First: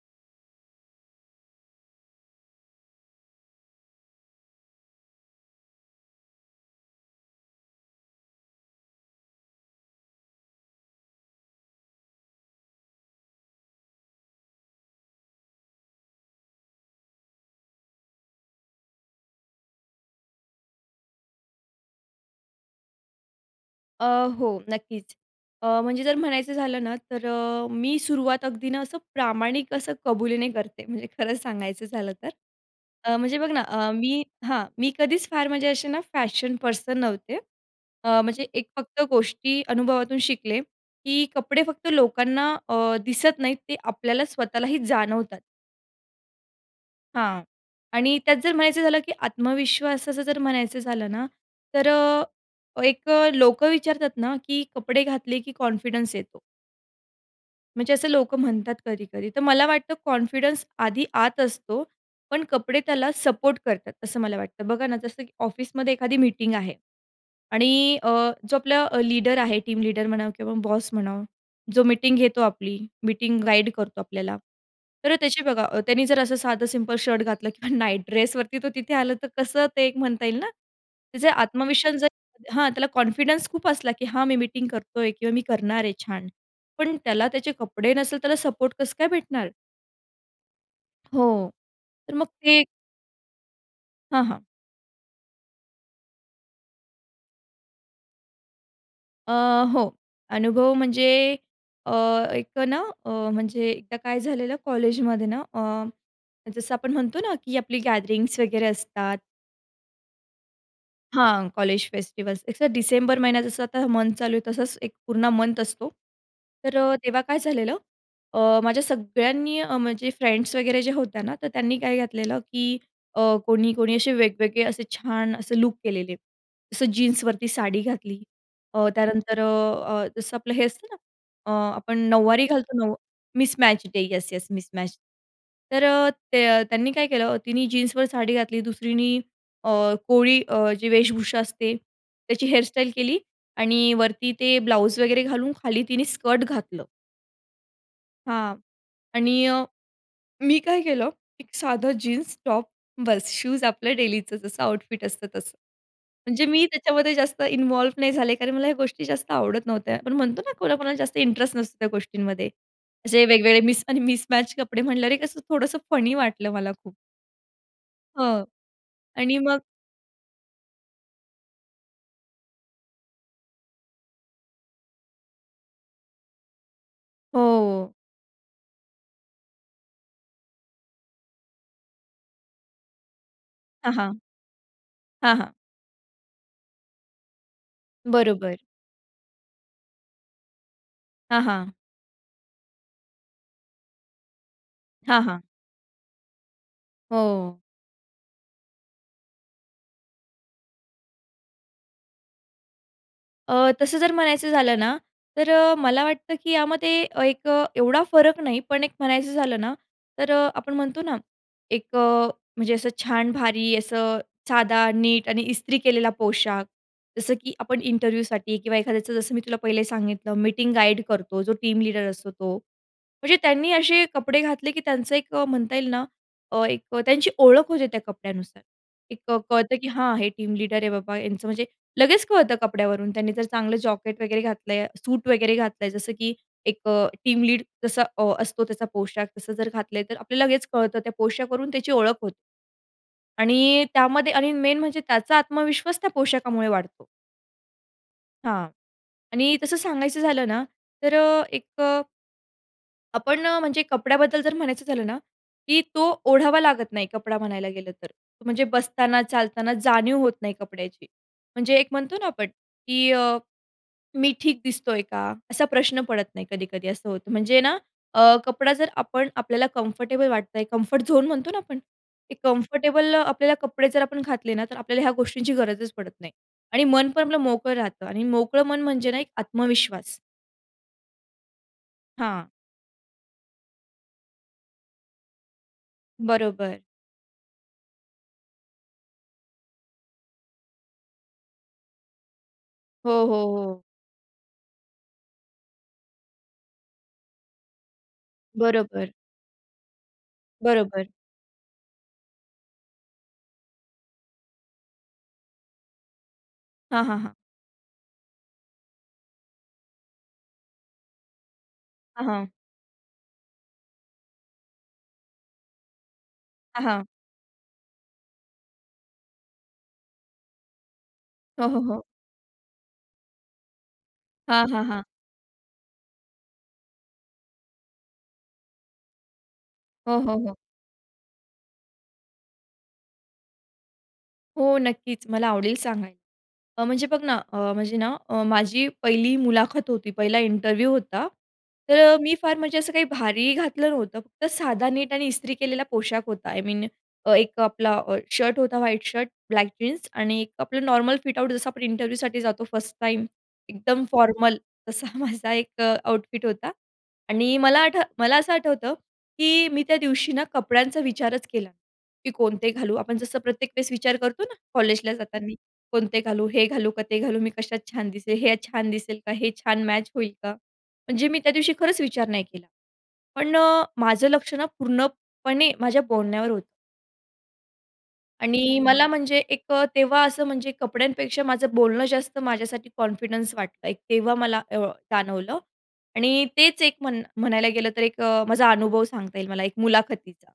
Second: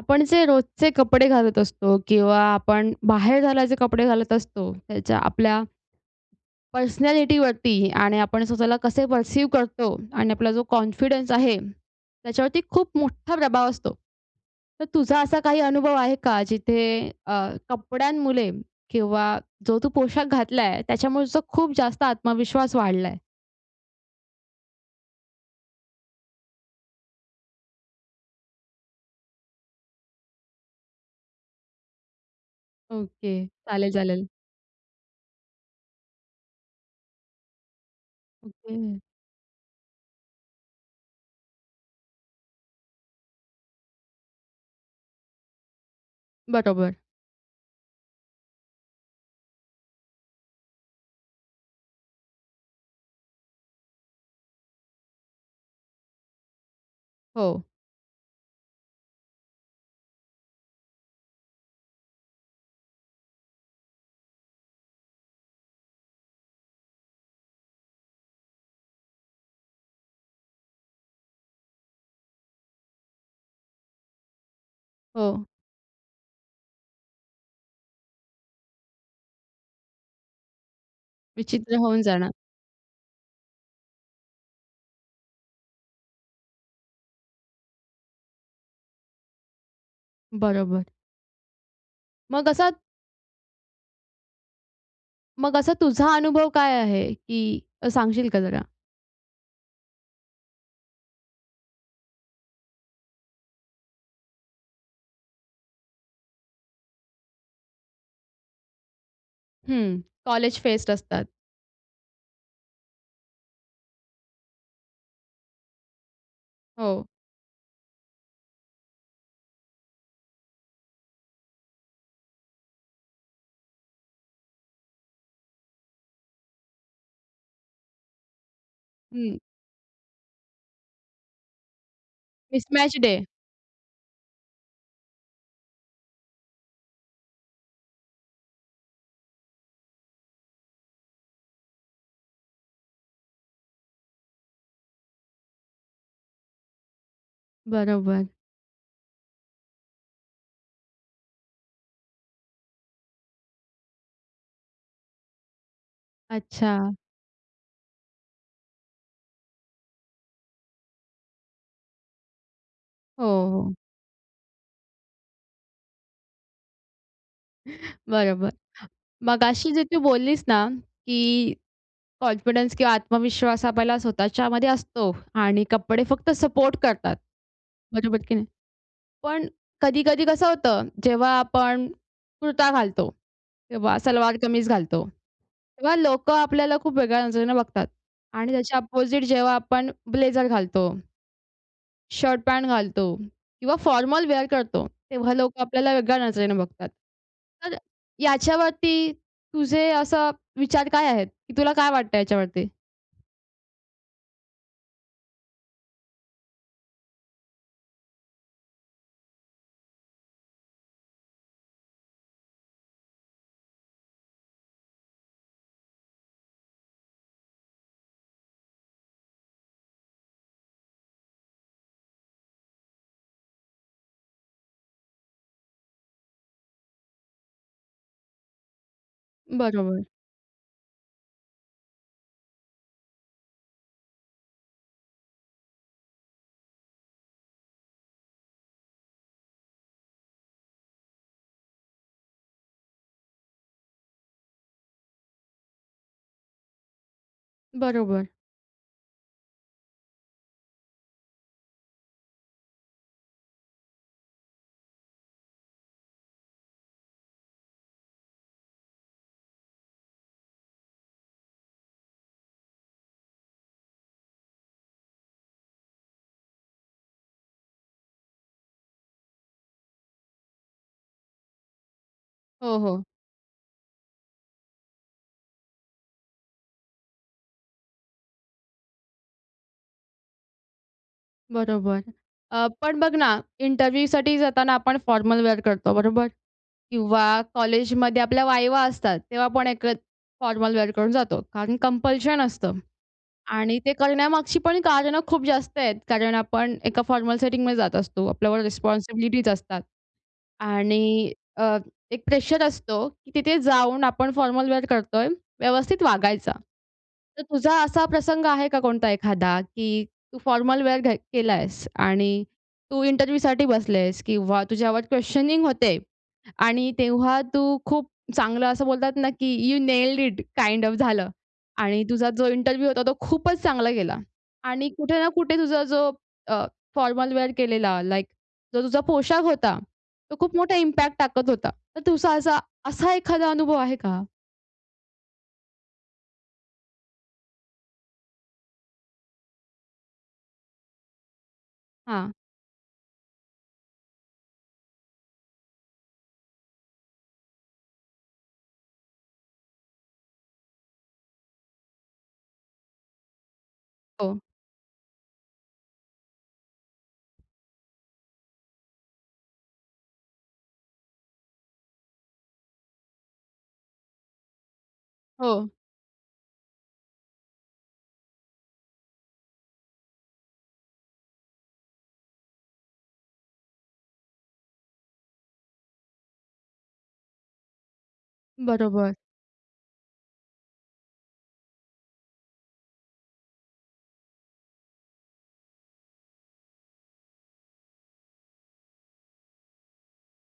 आपण जे रोजचे कपडे घालत असतो किंवा आपण बाहेर घालायचे कपडे घालत असतो त्याच्या आपल्या पर्सनॅलिटी वरती आणि आपण स्वतःला कसे पर्सिव करतो आणि आपला जो कॉन्फिडन्स आहे, त्याच्यावरती खूप मोठा प्रभाव असतो. तर तुझा असा काही अनुभव आहे का? जिथे अ, कपड्यांमुळे किंवा जो तू पोशाख घातलाय त्याच्यामुळे खूप जास्त आत्मविश्वास वाढलाय? अ, हो. नक्कीचं. अ, म्हणजे जर म्हणायचं झालं ना. तर अ, मी सुरुवात अगदी ना असं प्रामाणिक असं कबुलीने करते. म्हणजे खरं सांगायचं झालं तर अ, म्हणजे ओके. बघ ना, अ, चालेल, मी चालेल. हां. मी कधीच फार म्हणजे असे ना फॅशन पर्सन नव्हते. अ, म्हणजे एक ओके. फक्त गोष्टी अनुभवातून शिकले की कपडे फक्त लोकांना अ, दिसत नाहीत. ते आपल्याला स्वतःलाही जाणवतात. बरोबर. हां. आणि त्यात जर म्हणायचं झालं की आत्मविश्वासाचं जर म्हणायचं झालं ना. तर अ, एक अ, लोकं विचारतात ना की कपडे घातले की कॉन्फिडन्स येतो. हो. म्हणजे असं लोकं म्हणतात कधी-कधी. तर मला वाटतं कॉन्फिडन्स आधी आत असतो. पण कपडे त्याला सपोर्ट करतात, असं मला वाटतं. बघा ना जसं की ऑफिसमध्ये एखादी मीटिंग आहे. आणि अ, जो आपला लीडर आहे. टीम लीडर म्हणा किंवा बॉस म्हणावं. जो मीटिंग घेतो आपली. मीटिंग गाईड करतो आपल्याला तर त्याची हो. बघा, त्याने जर असं साधं सिंपल शर्ट घातलं किंवा नाईट ड्रेसवरती तो तिथे आला. तर कसं ते एक म्हणता येईल ना. त्याचा विचित्र आत्मविश्वास होऊन जर जाणार. हां. त्याला कॉन्फिडन्स खूप असला की हां मी मीटिंग करतोय किंवा मी करणार आहे छान. पण त्याला त्याचे कपडे नसल तर त्याला सपोर्ट कसं काय भेटणार? बरोबर. हो. तर मग मग ते असा हां, हां. मग असा, तुझा अनुभव काय आहे की अ, सांगशील का जरा? अ, हो. अनुभव म्हणजे अ, एक अ, ना, अ, म्हणजे एकदा काय झालेलं कॉलेजमध्ये ना, अं, जसं आपण म्हणतो ना, की आपली गॅदरिंग्स वगैरे असतात. हं. कॉलेज फेस्ट असतात. हां, college festivals. It's uh December महिना जसं आता मंथ चालू आहे, तसंच एक पूर्ण मंथ असतो. तर अ, हो. तेव्हा काय झालेलं. अ, माझ्या सगळ्यांनी अ, माझ्या फ्रेंड्स वगैरे ज्या होत्या ना, तर त्यांनी काय घातलेलं, की अ, कोणी कोणी अशे वेगवेगळे, असे छान, असे लूक केलेले. जसं जीन्सवरती साडी घातली. अ, हं. त्यानंतर अ, अ, जसं आपलं हे असतं ना, अ, आपण नऊवारी घालतो, नऊ mismatch day. Mismatch day. Yes, yes mismatch. तर अ, ते अ, त्यांनी काय केलं, तिनी जीन्सवर साडी घातली. दुसरीनी अ, कोळी अ, जी वेशभूषा असते. त्याची हेयरस्टाइल केली आणि वरती ते ब्लाउज वगैरे घालून, खाली तिने स्कर्ट घातलं. बरोबर. हां. आणि मी काय केलं. एक साधं जीन्स, टॉप बस. शूज आपलं डेलीचं जसं आउटफिट असतं तसं. म्हणजे मी अच्छा. त्याच्यामध्ये जास्त इन्व्हॉल्व नाही झाले, कारण मला ह्या गोष्टी जास्त आवडत नव्हत्या. पण म्हणतो ना, कोणाकोणाला जास्त इंटरेस्ट नसतो त्या गोष्टींमध्ये. असे हो, वेगवेगळे हो. मिस आणि मिसमॅच कपडे म्हटल्यावरे, कसं थोडंसं फनी वाटलं मला खूप. हो. बरोबर. आणि मग. मघाशी जे तू बोललीस ना, की कॉन्फिडन्स किंवा आत्मविश्वास आपल्याला स्वतःच्यामध्ये असतो आणि कपडे फक्त सपोर्ट करतात. हो, हो. बरोबर की नाही? पण कधी-कधी कसं होतं, जेव्हा आपण कुर्ता घालतो हां, किंवा हां. सलवार कमीज घालतो, हां, हां. तेव्हा लोकं आपल्याला खूप वेगळ्या नजरेने बघतात आणि बरोबर. त्याच्या अपोझिट जेव्हा आपण ब्लेझर घालतो हां, हां. शर्ट-पॅन्ट घालतो किंवा फॉर्मल वेअर करतो. हां, तेव्हा हां. लोकं आपल्याला वेगळ्या नजरेने बघतात. हो. तर याच्यावरती तुझे असे विचार काय आहेत, की तुला काय वाटतंय याच्यावरती? अ, तसं जर म्हणायचं झालं ना, तर अ, मला वाटतं की यामध्ये एक एवढा फरक नाही, पण एक म्हणायचं झालं ना तर अ, आपण म्हणतो ना, एक अ, म्हणजे असं छान भारी असं साधा नीट आणि इस्त्री केलेला पोशाख जसं की आपण इंटरव्ह्यूसाठी किंवा एखाद्याचं जसं मी तुला पहिले सांगितलं मीटिंग गाईड करतो, जो टीम लीडर असतो तो. म्हणजे त्यांनी असे कपडे घातले की त्यांचं एक अ, म्हणता येईल ना, एक त्यांची ओळख होते त्या कपड्यानुसार. एक कळतं की बरोबर. हा हे टीम लीडर आहे बाबा यांचं म्हणजे लगेच कळतं कपड्यावरून त्यांनी जर चांगलं जॅकेट वगैरे घातलंय, सूट वगैरे घातलंय जसं की एक अ, टीम लीड जसा असतो त्याचा पोशाख तसं जर घातलंय तर आपल्याला लगेच कळतं त्या पोशाखावरून त्याची ओळख होते. आणि त्यामध्ये आणि मेन म्हणजे त्याचा आत्मविश्वास त्या पोशाखामुळे वाढतो. बरोबर. हां. आणि तसं सांगायचं झालं ना तर अ, एक अ, आपण अ, म्हणजे कपड्याबद्दल जर म्हणायचं झालं ना की तो ओढावा लागत नाही कपडा म्हणायला गेलं तर. म्हणजे बसताना, चालताना जाणीव होत नाही कपड्याची. म्हणजे एक म्हणतो ना आपण की अ, "मी ठीक दिसतोय का?" असा प्रश्न पडत नाही कधी-कधी असं होतं. म्हणजे ना अ, कपडा जर आपण आपल्याला कम्फर्टेबल वाटतोय, कम्फर्ट झोन म्हणतो ना आपण. ते हो, हो. कम्फर्टेबल आपल्याला कपडे जर आपण घातले ना, तर आपल्याला ह्या गोष्टींची गरजच पडत नाही आणि मन पण आपलं मोकळं राहतं आणि मोकळं मन म्हणजे ना, एक आत्मविश्वास. बरोबर. हां. अ, पण बघ ना इंटरव्ह्यूसाठी जाताना आपण फॉर्मल वेअर करतो, बरोबर? बरोबर. किंवा कॉलेजमध्ये आपल्या वायवा असतात. तेव्हा आपण एक फॉर्मल वेअर करून जातो. कारण कंपल्शन असतं. हो, हो. आणि हो. ते करण्यामागची पण कारणं खूप जास्त आहेत. कारण आपण एका फॉर्मल सेटिंगमध्ये जात असतो. आपल्यावर बरोबर. रिस्पॉन्सिबिलिटीज असतात. बरोबर. आणि अ, एक प्रेशर असतो की तिथे जाऊन आपण फॉर्मल वेअर करतोय, व्यवस्थित वागायच. हां, हां. हां. तर तुझा असा प्रसंग आहे का कोणता एखादा? की तू फॉर्मल वेअर घ केलायेस हां, आणि हां. तू इंटरव्ह्यूसाठी बसलेस किंवा तुझ्यावर क्वेशनिंग होते हां, आणि हां. तेव्हा तू खूप चांगलं असं बोलतात ना की you nailed it kind of झालं. हो, हो. आणि हो. तुझा जो इंटरव्ह्यू होता तो खूपच चांगला गेला. हां, हां. आणि हां. कुठे ना कुठे तुझा जो अ, फॉर्मल वेअर केलेला लाइक जो तुझा पोशाख होता, हो, तो हो. खूप हो. मोठा इम्पॅक्ट टाकत होता. तर तुझा असा असा एखादा अनुभव आहे का? हो, नक्कीच. मला आवडेल सांगायला. अ, म्हणजे बघ ना अ, म्हणजे ना अ, माझी पहिली मुलाखत होती. पहिला इंटरव्ह्यू होता. तर अ, हां. मी फार म्हणजे असं काही भारी घातलं नव्हतं. फक्त साधा नीट आणि इस्त्री केलेला पोशाख होता. आय मीन अ, एक आपला अ, शर्ट होता व्हाईट शर्ट, ब्लॅक जीन्स आणि एक आपलं नॉर्मल आउटफिट जसं आपण इंटरव्ह्यूसाठी जातो, फर्स्ट टाईम एकदम हो. फॉर्मल. तसा माझा एक अ, आउटफिट होता आणि मला आठ मला असं आठवतं की मी त्या दिवशी ना कपड्यांचा विचारच केला नाही. की "कोणते घालू?" आपण जसं प्रत्येक वेळेस विचार करतो ना कॉलेजला जाताना. हो. "कोणते घालू? हे घालू का? ते घालू? मी कशात छान दिसेल? हे छान दिसेल का? हे छान मॅच होईल का?" म्हणजे मी त्यादिवशी खरंच विचार नाही केला. पण अ, माझं लक्ष ना पूर्णपणे माझ्या बोलण्यावर होतं. आणि मला बरोबर. म्हणजे एक अ, तेव्हा असं म्हणजे कपड्यांपेक्षा माझं बोलणं जास्त माझ्यासाठी कॉन्फिडन्स वाटत आहे. तेव्हा मला अ, जाणवलं आणि तेच एक म्हण म्हणायला गेलं तर एक अ, माझा अनुभव सांगता येईल मला एक मुलाखतीचा.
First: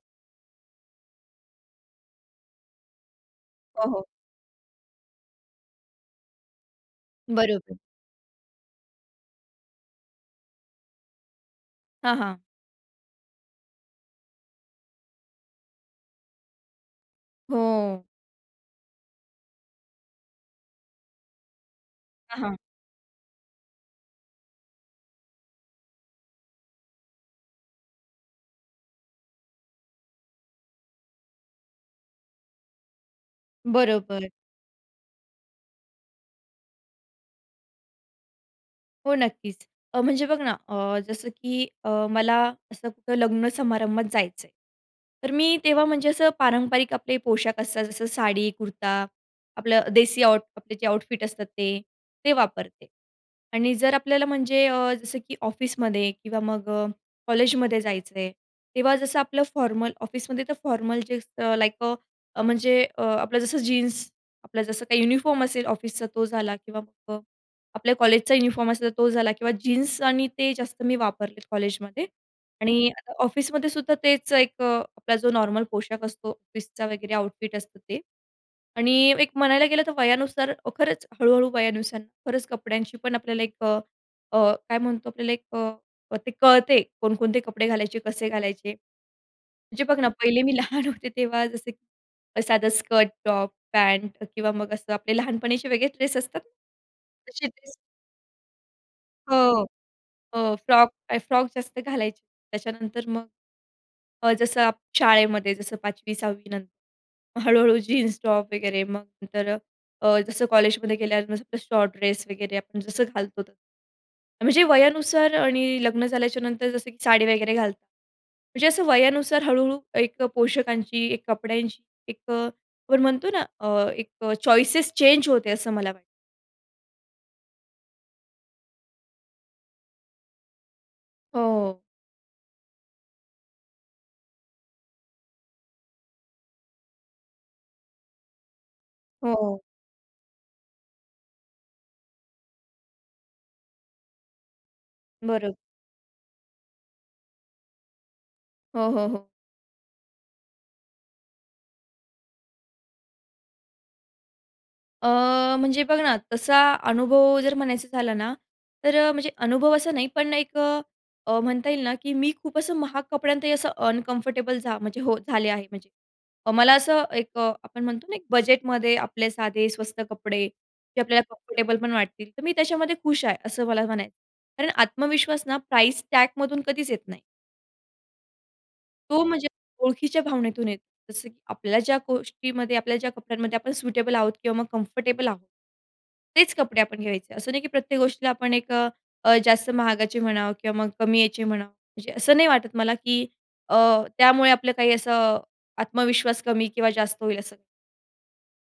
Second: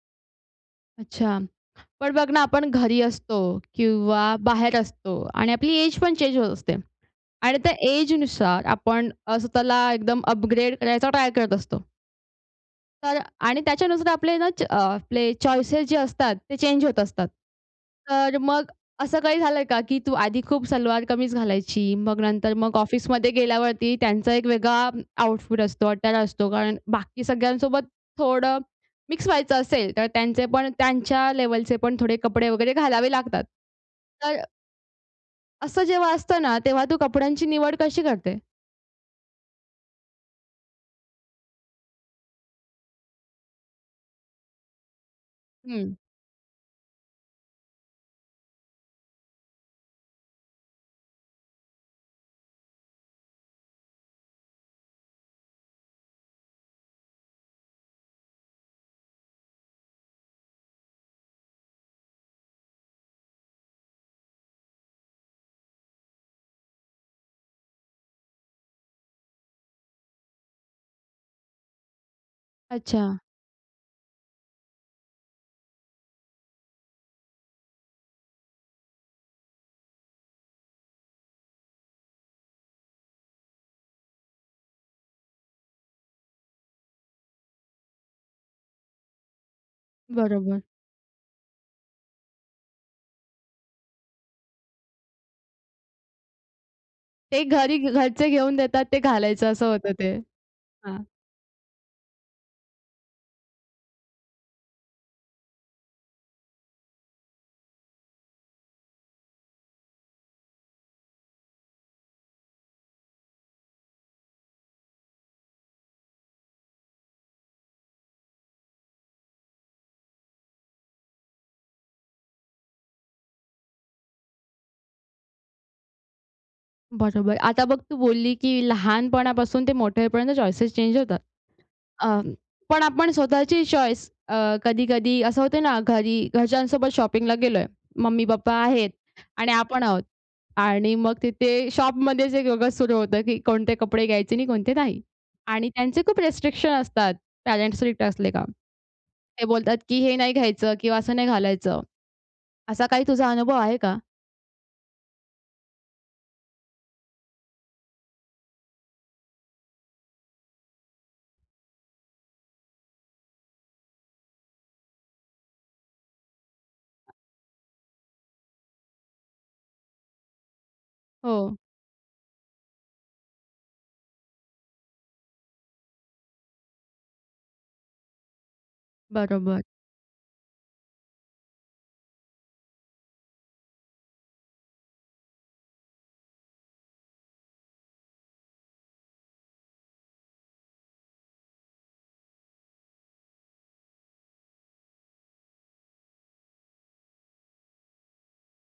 अच्छा, पण बघ ना आपण घरी असतो हो, हो. किंवा बाहेर असतो आणि आपली एज पण चेंज होत असते. आणि त्या बरोबर. एजनुसार आपण अ, स्वतःला एकदम अपग्रेड करायचा ट्राय करत असतो. हां, हां. तर आणि त्याच्यानुसार आपले ना च आपले चॉइसेस जे असतात ते चेंज होत असतात. हो. तर मग असं काही झालंय का की तू आधी खूप सलवार कमीज घालायची, मग हां, नंतर हां. मग ऑफिसमध्ये गेल्यावरती त्यांचा एक वेगळा आउटफिट असतो, अटायर असतो. कारण बाकी सगळ्यांसोबत थोडं मिक्स व्हायचं असेल तर त्यांचे पण त्यांच्या लेव्हलचे पण थोडे कपडे वगैरे घालावे लागतात. बरोबर. तर असं जेव्हा असतं ना तेव्हा तू कपड्यांची निवड कशी करते? हो, नक्कीच. अ, म्हणजे बघ ना अ, जसं की अ, मला असं कुठं लग्न समारंभात जायचं आहे, तर मी तेव्हा हं. म्हणजे असं पारंपरिक आपले पोशाख असतात जसं साडी, कुर्ता, आपलं देसी आउट कपड्याचे आउटफिट असतात ते, ते वापरते. आणि जर आपल्याला म्हणजे अ, जसं की ऑफिसमध्ये किंवा मग अ, कॉलेजमध्ये जायचं आहे, तेव्हा जसं आपलं फॉर्मल ऑफिसमध्ये तर formal jeans uh, like uh, म्हणजे अ, आपलं जसं जीन्स आपलं जसं काही युनिफॉर्म असेल ऑफिसचा तो झाला किंवा प आपल्या कॉलेजचा युनिफॉर्म असेल, तर तो झाला किंवा जीन्स आणि ते जास्त मी वापरते कॉलेजमध्ये आणि अच्छा. ऑफिसमधेसुद्धा तेच एक अ, आपला जो नॉर्मल पोशाख असतो ऑफिसचा वगैरे आउटफिट असतं ते. आणि एक म्हणायला गेलं तर वयानुसार हो, खरंच हळू-हळू वयानुसार खरंच कपड्यांची पण आपल्याला एक अ, अ, काय म्हणतो आपल्याला अ, ते कळते कोणकोणते कपडे घालायचे, कसे घालायचे. म्हणजे बघ ना पहिले मी बरोबर. लहान होते तेव्हा जसं की साधं स्कर्ट, टॉप, पॅन्ट किंवा मग असं आपले लहानपणीचे वेगळे ड्रेस असतात. ते तशे ड्रेस घरी घरचे घेऊन देतात ते घालायचं हो, असं होतं ते हो, फ्रॉक, हां. तर फ्रॉक जास्त घालायचे. त्याच्यानंतर मग अ, जसं अप शाळेमध्ये जसं 5वी-6वी नंतर, मग हळू-हळू जीन्स, टॉप वगैरे. मग नंतर अ, अ, जसं कॉलेजमध्ये गेल्यावर नुसतं शॉर्ट ड्रेस वगैरे आपण जसं घालतो ते. म्हणजे वयानुसार आणि लग्न झाल्याच्यानंतर जसं की साडी वगैरे घालतात. म्हणजे असं वयानुसार हळू-हळू एक पोषकांची, एक कपड्यांची एक अ, आपण म्हणतो ना अ, एक चॉइसेस चेंज होते असं मला वाटतं. बरोबर. आता बघ तू बोलली की लहानपणापासून ते मोठे होईपर्यंत चॉइसेस चेंज होतात. हो. अ, पण आपण स्वतःची चॉईस अ, कधी-कधी असं होतं ना घरी घरच्यांसोबत शॉपिंगला गेलोय. मम्मी-पप्पा आहेत आणि हो. आपण आहोत. आणि मग तिथे शॉपमध्ये जे वेगळंच सुरू होतं की कोणते कपडे घ्यायचे आणि कोणते नाही. बरं. आणि त्यांचे खूप रिस्ट्रिक्शन असतात पेरेंट्स स्ट्रिक्ट असलेत का. हो, हो. हो. ते बोलतात की हे नाही घ्यायचं किंवा असं नाही घालायचं. असा काही तुझा अनुभव आहे का? अ, म्हणजे बघ ना तसा अनुभव जर म्हणायचं झाला ना तर अ, म्हणजे अनुभव असा नाही पण एक अ, अ, म्हणता येईल ना की मी खूप असं महाग कपड्यांतही असं अनकम्फर्टेबल जा म्हणजे हो झाले आहे म्हणजे. मला असं एक अ, आपण म्हणतो ना एक बजेटमध्ये आपले साधे स्वस्त कपडे, जे आपल्याला हो. कम्फर्टेबल पण वाटतील तर मी त्याच्यामध्ये खुश आहे असं मला म्हणायचं. कारण आत्मविश्वास ना प्राइस टॅगमधून कधीच येत नाही. तो म्हणजे बरोबर. ओळखीच्या भावनेतून येतो. जसं की आपल्या ज्या गोष्टीमध्ये आपल्या ज्या कपड्यांमध्ये आपण सुटेबल आहोत किंवा मग कम्फर्टेबल आहोत. तेच कपडे आपण घ्यायचे. असं नाही की प्रत्येक गोष्टीला आपण एक अ, अ, जास्त महागाचे म्हणावं किंवा मग कमी याचे म्हणावं. म्हणजे असं नाही वाटत मला की अ, त्यामुळे आपलं काही असं अ, आत्मविश्वास कमी किंवा जास्त होईल असं काही.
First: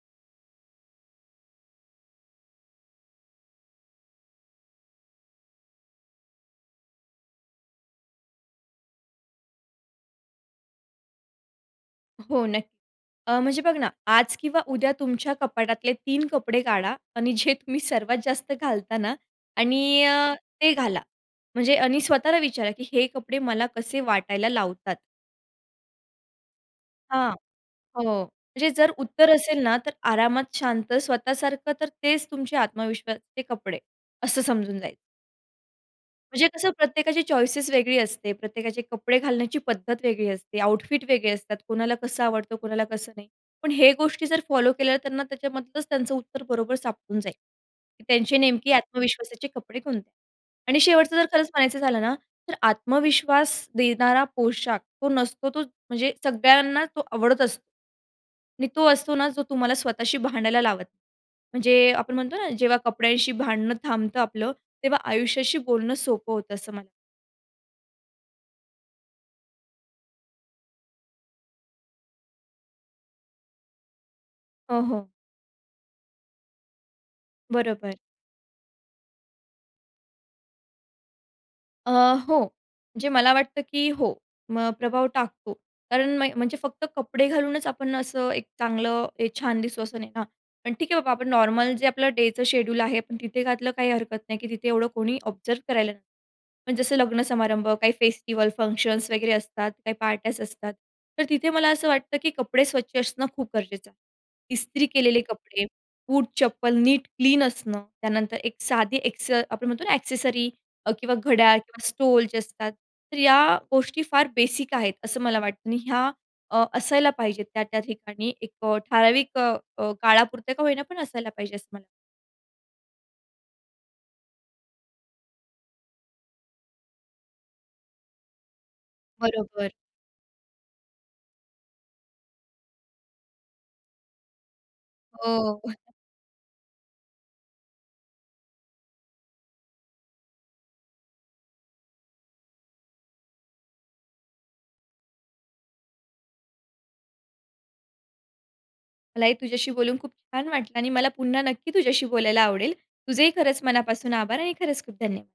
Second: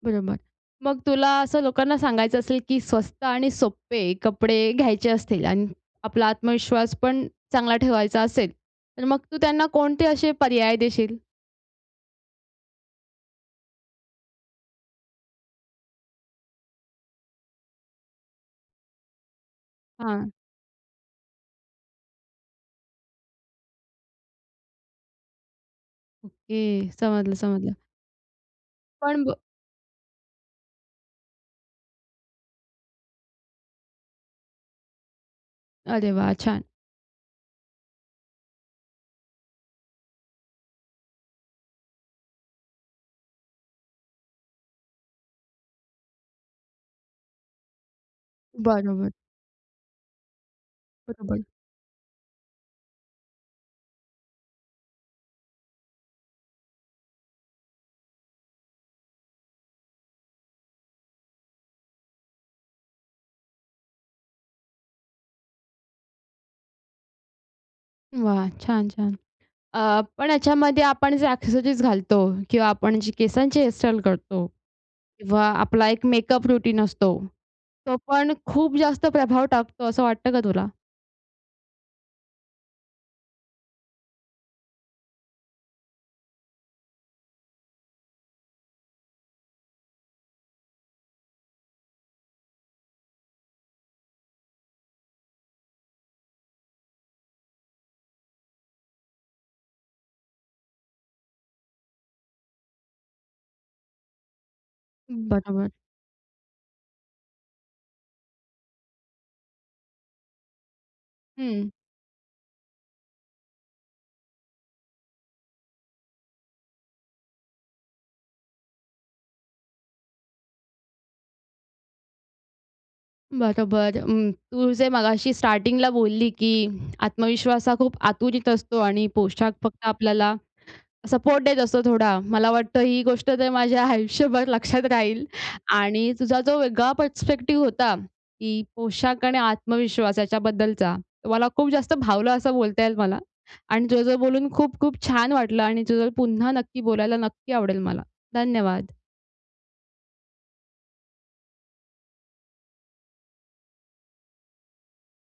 बरोबर. मग तुला असं लोकांना सांगायचं असेल, की स्वस्त आणि सोपे कपडे घ्यायचे असतील आणि आपला आत्मविश्वास पण चांगला ठेवायचा असेल. तर मग तू त्यांना कोणते असे पर्याय देशील? हो, नक्की. अ, म्हणजे बघ ना, आज किंवा उद्या तुमच्या कपाटातले 3 कपडे काढा आणि अ, जे तुम्ही सर्वात जास्त घालता ना आणि हां. अ, ते घाला. म्हणजे आणि स्वतःला विचारा की हे कपडे मला कसे वाटायला लावतात. ओके. हां. समजलं समजलं. हो. म्हणजे जर पण उत्तर ब असेल ना तर आरामात शांत स्वतःसारखं तर तेच तुमचे आत्मविश्वासचे कपडे असं समजून जायचं. अरे वाह! म्हणजे छान. तसं प्रत्येकाची चॉइसेस वेगळी असते, प्रत्येकाचे कपडे घालण्याची पद्धत वेगळी असते, आउटफिट वेगळे असतात, कोणाला कसं आवडतं, कोणाला कसं नाही. पण ह्या गोष्टी जर फॉलो केल्या, त्यांना त्याच्यामधलंच त्यांचं उत्तर बरोबर सापडून जाईल, की त्यांचे नेमके बरोबर. आत्मविश्वासाचे कपडे कोणते आहेत? आणि शेवटचं जर बरोबर. खरंच म्हणायचं झालं ना, तर आत्मविश्वास देणारा पोशाख तो नसतो, तो म्हणजे सगळ्यांना तो आवडत असतो. आणि तो असतो ना, जो तुम्हाला स्वतःशी भांडायला लावत नाही. म्हणजे आपण म्हणतो ना, जेव्हा कपड्यांशी भांडणं थांबतं आपलं. तेव्हा आयुष्याशी बोलणं सोपं होतं, असं म्ह वाह! छान, छान. अ, पण याच्यामध्ये आपण जे ॲक्सेसरीज घालतो किंवा आपण जे केसांची हेयरस्टाईल करतो हो, हो. किंवा आपला एक मेकअप रूटीन असतो. तो बरोबर. पण खूप जास्त प्रभाव टाकतो, असं वाटतं का तुला? अ, हो. म्हणजे मला वाटतं, की हो. म प्रभाव टाकतो. कारण म्ह म्हणजे फक्त कपडे घालूनच आपण असं एक चांगलं, एक छान दिसतो असं नाही ना. हां पण ठीक आहे, बाबा आपण नॉर्मल जे आपलं डेचं शेड्यूल आहे, पण तिथे घातलं काही हरकत नाही, की तिथे एवढं कोणी ऑब्झर्व्ह करायला नाही. पण जसं लग्नसमारंभ, काही फेस्टिव्हल, फंक्शन्स वगैरे असतात, काही पार्ट्याज असतात. तर तिथे मला असं वाटतं, की कपडे स्वच्छ असणं खूप गरजेचं आहे. इस्त्री केलेले कपडे. बरोबर बूट चप्पल नीट क्लीन असणं. त्यानंतर एक साधी ॲक्से आपण म्हणतो ना, ॲक्सेसरी अ, किंवा घड्याळ हं. किंवा स्टोल, जे असतात. तर या गोष्टी फार बेसिक आहेत, असं मला वाटतं. आणि ह्या अ, असायला पाहिजेत त्या-त्या ठिकाणी एक अ, ठराविक अ, अ, काळापुरता का होईना पण असायला पाहिजे असं मला वाटतं. बरोबर. अ, तू जे मघाशी स्टार्टिंगला बोलली, की आत्मविश्वास हा खूप आतुरीत असतो आणि पोशाख बरोबर. फक्त आपल्याला, सपोर्ट देत असतो थोडा. मला वाटतं ही गोष्ट तर माझ्या आयुष्यभर लक्षात राहील हो. आणि तुझा जो वेगळा परस्पेक्टिव्ह होता, की पोशाख आणि आत्मविश्वास याच्याबद्दलचा. मला खूप जास्त भावलं असं बोलता येईल मला. आणि तुझ्यासोबत बोलून खूप-खूप छान वाटलं आणि तुझ्यासोबत पुन्हा नक्की बोलायला, नक्की आवडेल मला. धन्यवाद. मला हे तुझ्याशी बोलून खूप छान वाटलं. आणि मला पुन्हा नक्की तुझ्याशी बोलायला आवडेल. तुझेही खरंच मनापासून आभार आणि खरंच खूप धन्यवाद.